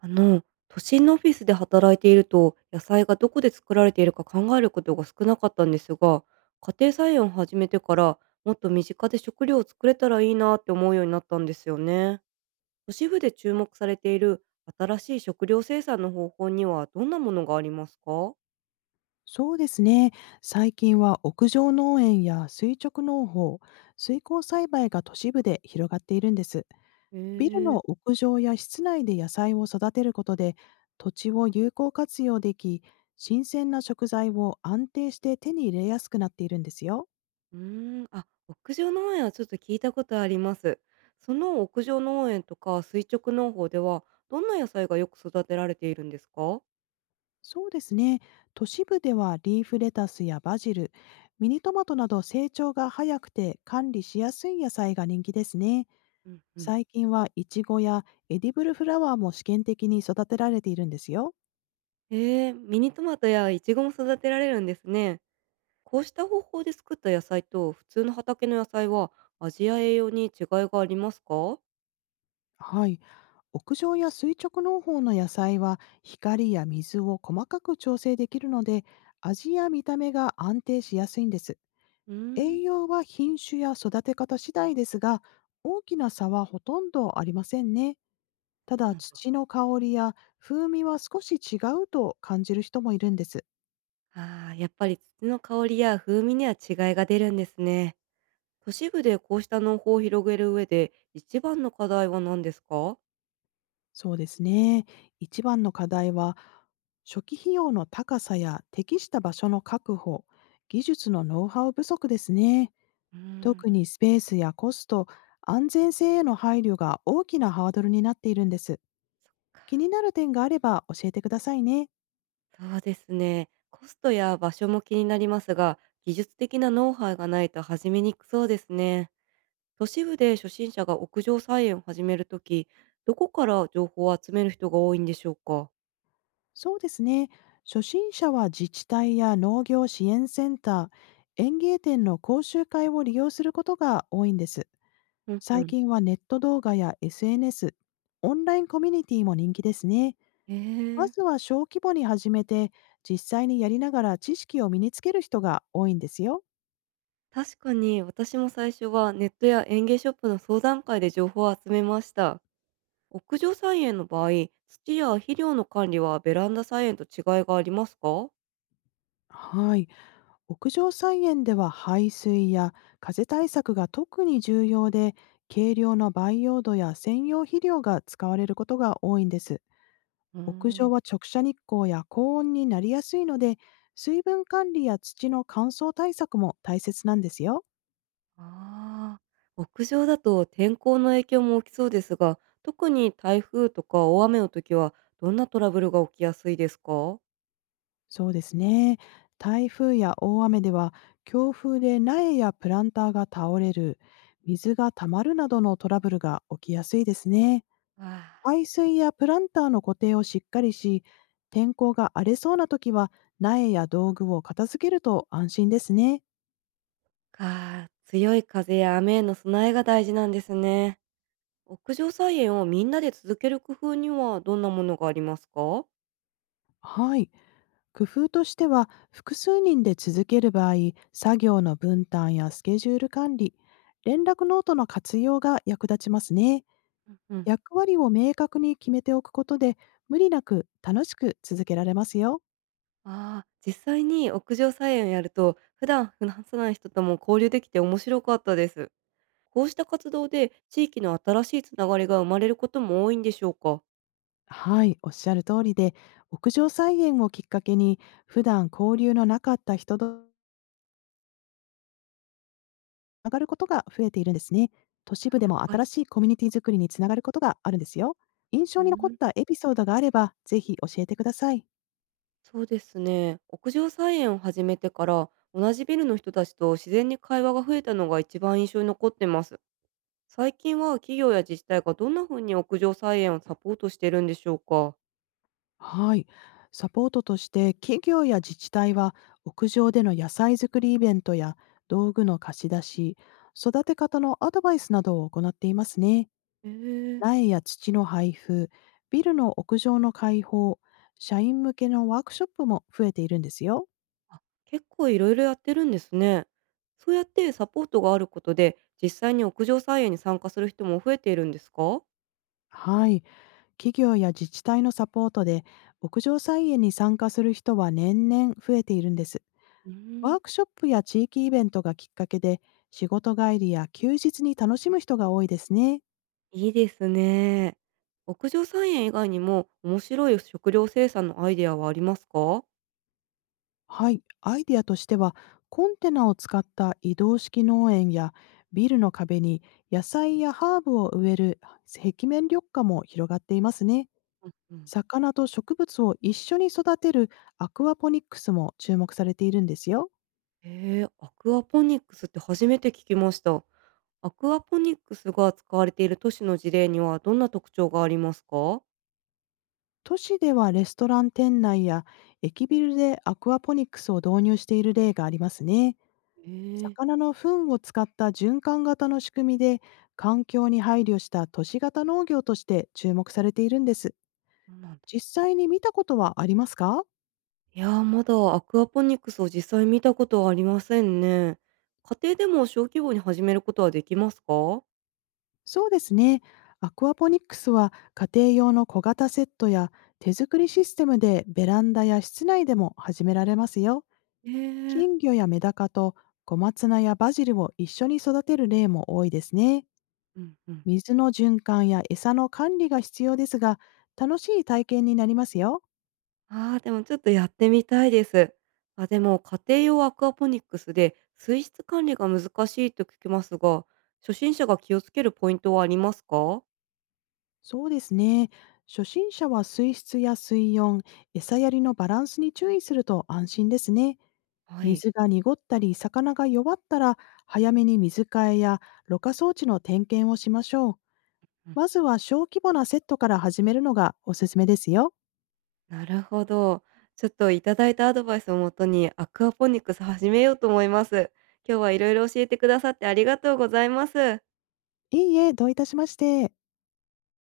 あの、都心のオフィスで働いていると、野菜がどこで作られているか考えることが少なかったんですが、家庭菜園を始めてから、もっと身近で食料を作れたらいいなって思うようになったんですよね。都市部で注目されている新しい食料生産の方法にはどんなものがありますか？そうですね。最近は屋上農園や垂直農法、水耕栽培が都市部で広がっているんです。へビルえ。の屋上や室内で野菜を育てることで、土地を有効活用でき、新鮮な食材を安定して手に入れやすくなっているんですよ。うーん、あ、屋上農園はちょっと聞いたことあります。その屋上農園とか垂直農法では、どんな野菜がよく育てられているんですか？そうですね。都市部ではリーフレタスやバジル、ミニトマトなど成長が早くて管理しやすい野菜が人気ですね。うんうん。最近はイチゴやエディブルフラワーも試験的に育てられているんですよ。えー、ミニトマトやイチゴも育てられるんですね。こうした方法で作った野菜と普通の畑の野菜は味や栄養に違いがありますか？はい、屋上や垂直農法の野菜は光や水を細かく調整できるので、味や見た目が安定しやすいんです。うーん、栄養は品種や育て方次第ですが、大きな差はほとんどありませんね。たなだ、んだ。土の香りや風味は少し違うと感じる人もいるんです。ああ、やっぱり土の香りや風味には違いが出るんですね。都市部でこうした農法を広げる上で一番の課題は何ですか？そうですね。一番の課題は、初期費用の高さや適した場所の確保、技術のノウハウ不足ですね。うーん、特にスペースやコスト、安全性への配慮が大きなハードルになっているんです。気になる点があれば教えてくださいね。そうですね。コストや場所も気になりますが、技術的なノウハウがないと始めにくそうですね。都市部で初心者が屋上菜園を始めるとき、どこから情報を集める人が多いんでしょうか？そうですね。初心者は自治体や農業支援センター、園芸店の講習会を利用することが多いんです。うんう最ん。近はネット動画や SNS、オンラインコミュニティも人気ですね。えまー、ずは小規模に始めて、実際にやりながら知識を身につける人が多いんですよ。確かに私も最初はネットや園芸ショップの相談会で情報を集めました。屋上菜園の場合、土や肥料の管理はベランダ菜園と違いがありますか？はい。屋上菜園では排水や風対策が特に重要で、軽量の培養土や専用肥料が使われることが多いんです。うー屋上ん。は直射日光や高温になりやすいので、水分管理や土の乾燥対策も大切なんですよ。ああ。屋上だと天候の影響も大きそうですが、特に台風とか大雨の時はどんなトラブルが起きやすいですか？わそうですね。台風や大雨では、強風で苗やプランターが倒れる、水が溜まるなどのトラブルが起きやすいですね。あ。排水やプランターの固定をしっかりし、天候が荒れそうな時は苗や道具を片付けると安心ですね。かあ、強い風や雨への備えが大事なんですね。屋上菜園をみんなで続ける工夫にはどんなものがありますか？はい。工夫としては、複数人で続ける場合、作業の分担やスケジュール管理、連絡ノートの活用が役立ちますね。うんうん。役割を明確に決めておくことで、無理なく楽しく続けられますよ。ああ、実際に屋上菜園をやると、普段話さない人とも交流できて面白かったです。こうした活動で地域の新しいつながりが生まれることも多いんでしょうか？はい、おっしゃる通りで、屋上菜園をきっかけに普段交流のなかった人と上がることが増えているんですね。都市あ、部でやっもぱり。新しいコミュニティ作りにつながることがあるんですよ。印う象に残っん、たエピソードがあればぜひ教えてください。そうですね。屋上菜園を始めてから、同じビルの人たちと自然に会話が増えたのが一番印象に残ってます。最近は企業や自治体がどんなふうに屋上菜園をサポートしてるんでしょうか？はい。サポートとして、企業や自治体は屋上での野菜作りイベントや道具の貸し出し、育て方のアドバイスなどを行っていますね。ええ。苗や土の配布、ビルの屋上の開放、社員向けのワークショップも増えているんですよ。あ、結構いろいろやってるんですね。そうやってサポートがあることで、実際に屋上菜園に参加する人も増えているんですか？はい。企業や自治体のサポートで屋上菜園に参加する人は年々増えているんです。うーワん、ークショップや地域イベントがきっかけで、仕事帰りや休日に楽しむ人が多いですね。いいですね。屋上菜園以外にも面白い食料生産のアイデアはありますか？はい、アイデアとしては、コンテナを使った移動式農園や、ビルの壁に野菜やハーブを植える壁面緑化も広がっていますね。うんうん。魚と植物を一緒に育てるアクアポニックスも注目されているんですよ。えー、アクアポニックスって初めて聞きました。アクアポニックスが使われている都市の事例にはどんな特徴がありますか？都市ではレストラン店内や駅ビルでアクアポニックスを導入している例がありますね。ええ、魚の糞を使った循環型の仕組みで、環境に配慮した都市型農業として注目されているんです。そうなんだ。実際に見たことはありますか？いやー、まだアクアポニックスを実際見たことはありませんね。家庭でも小規模に始めることはできますか？そうですね。アクアポニックスは家庭用の小型セットや手作りシステムでベランダや室内でも始められますよ。ええ。金魚やメダカと小松菜やバジルを一緒に育てる例も多いですね。うんうん。水の循環や餌の管理が必要ですが、楽しい体験になりますよ。ああ、でもちょっとやってみたいです。あ、でも家庭用アクアポニックスで水質管理が難しいと聞きますが、初心者が気をつけるポイントはありますか？そうですね。初心者は水質や水温、餌やりのバランスに注意すると安心ですね。はい。水が濁ったり魚が弱ったら、早めに水替えやろ過装置の点検をしましょう。まずは小規模なセットから始めるのがおすすめですよ。なるほど。ちょっといただいたアドバイスをもとにアクアポニックス始めようと思います。今日はいろいろ教えてくださってありがとうございます。いいえ、どういたしまして。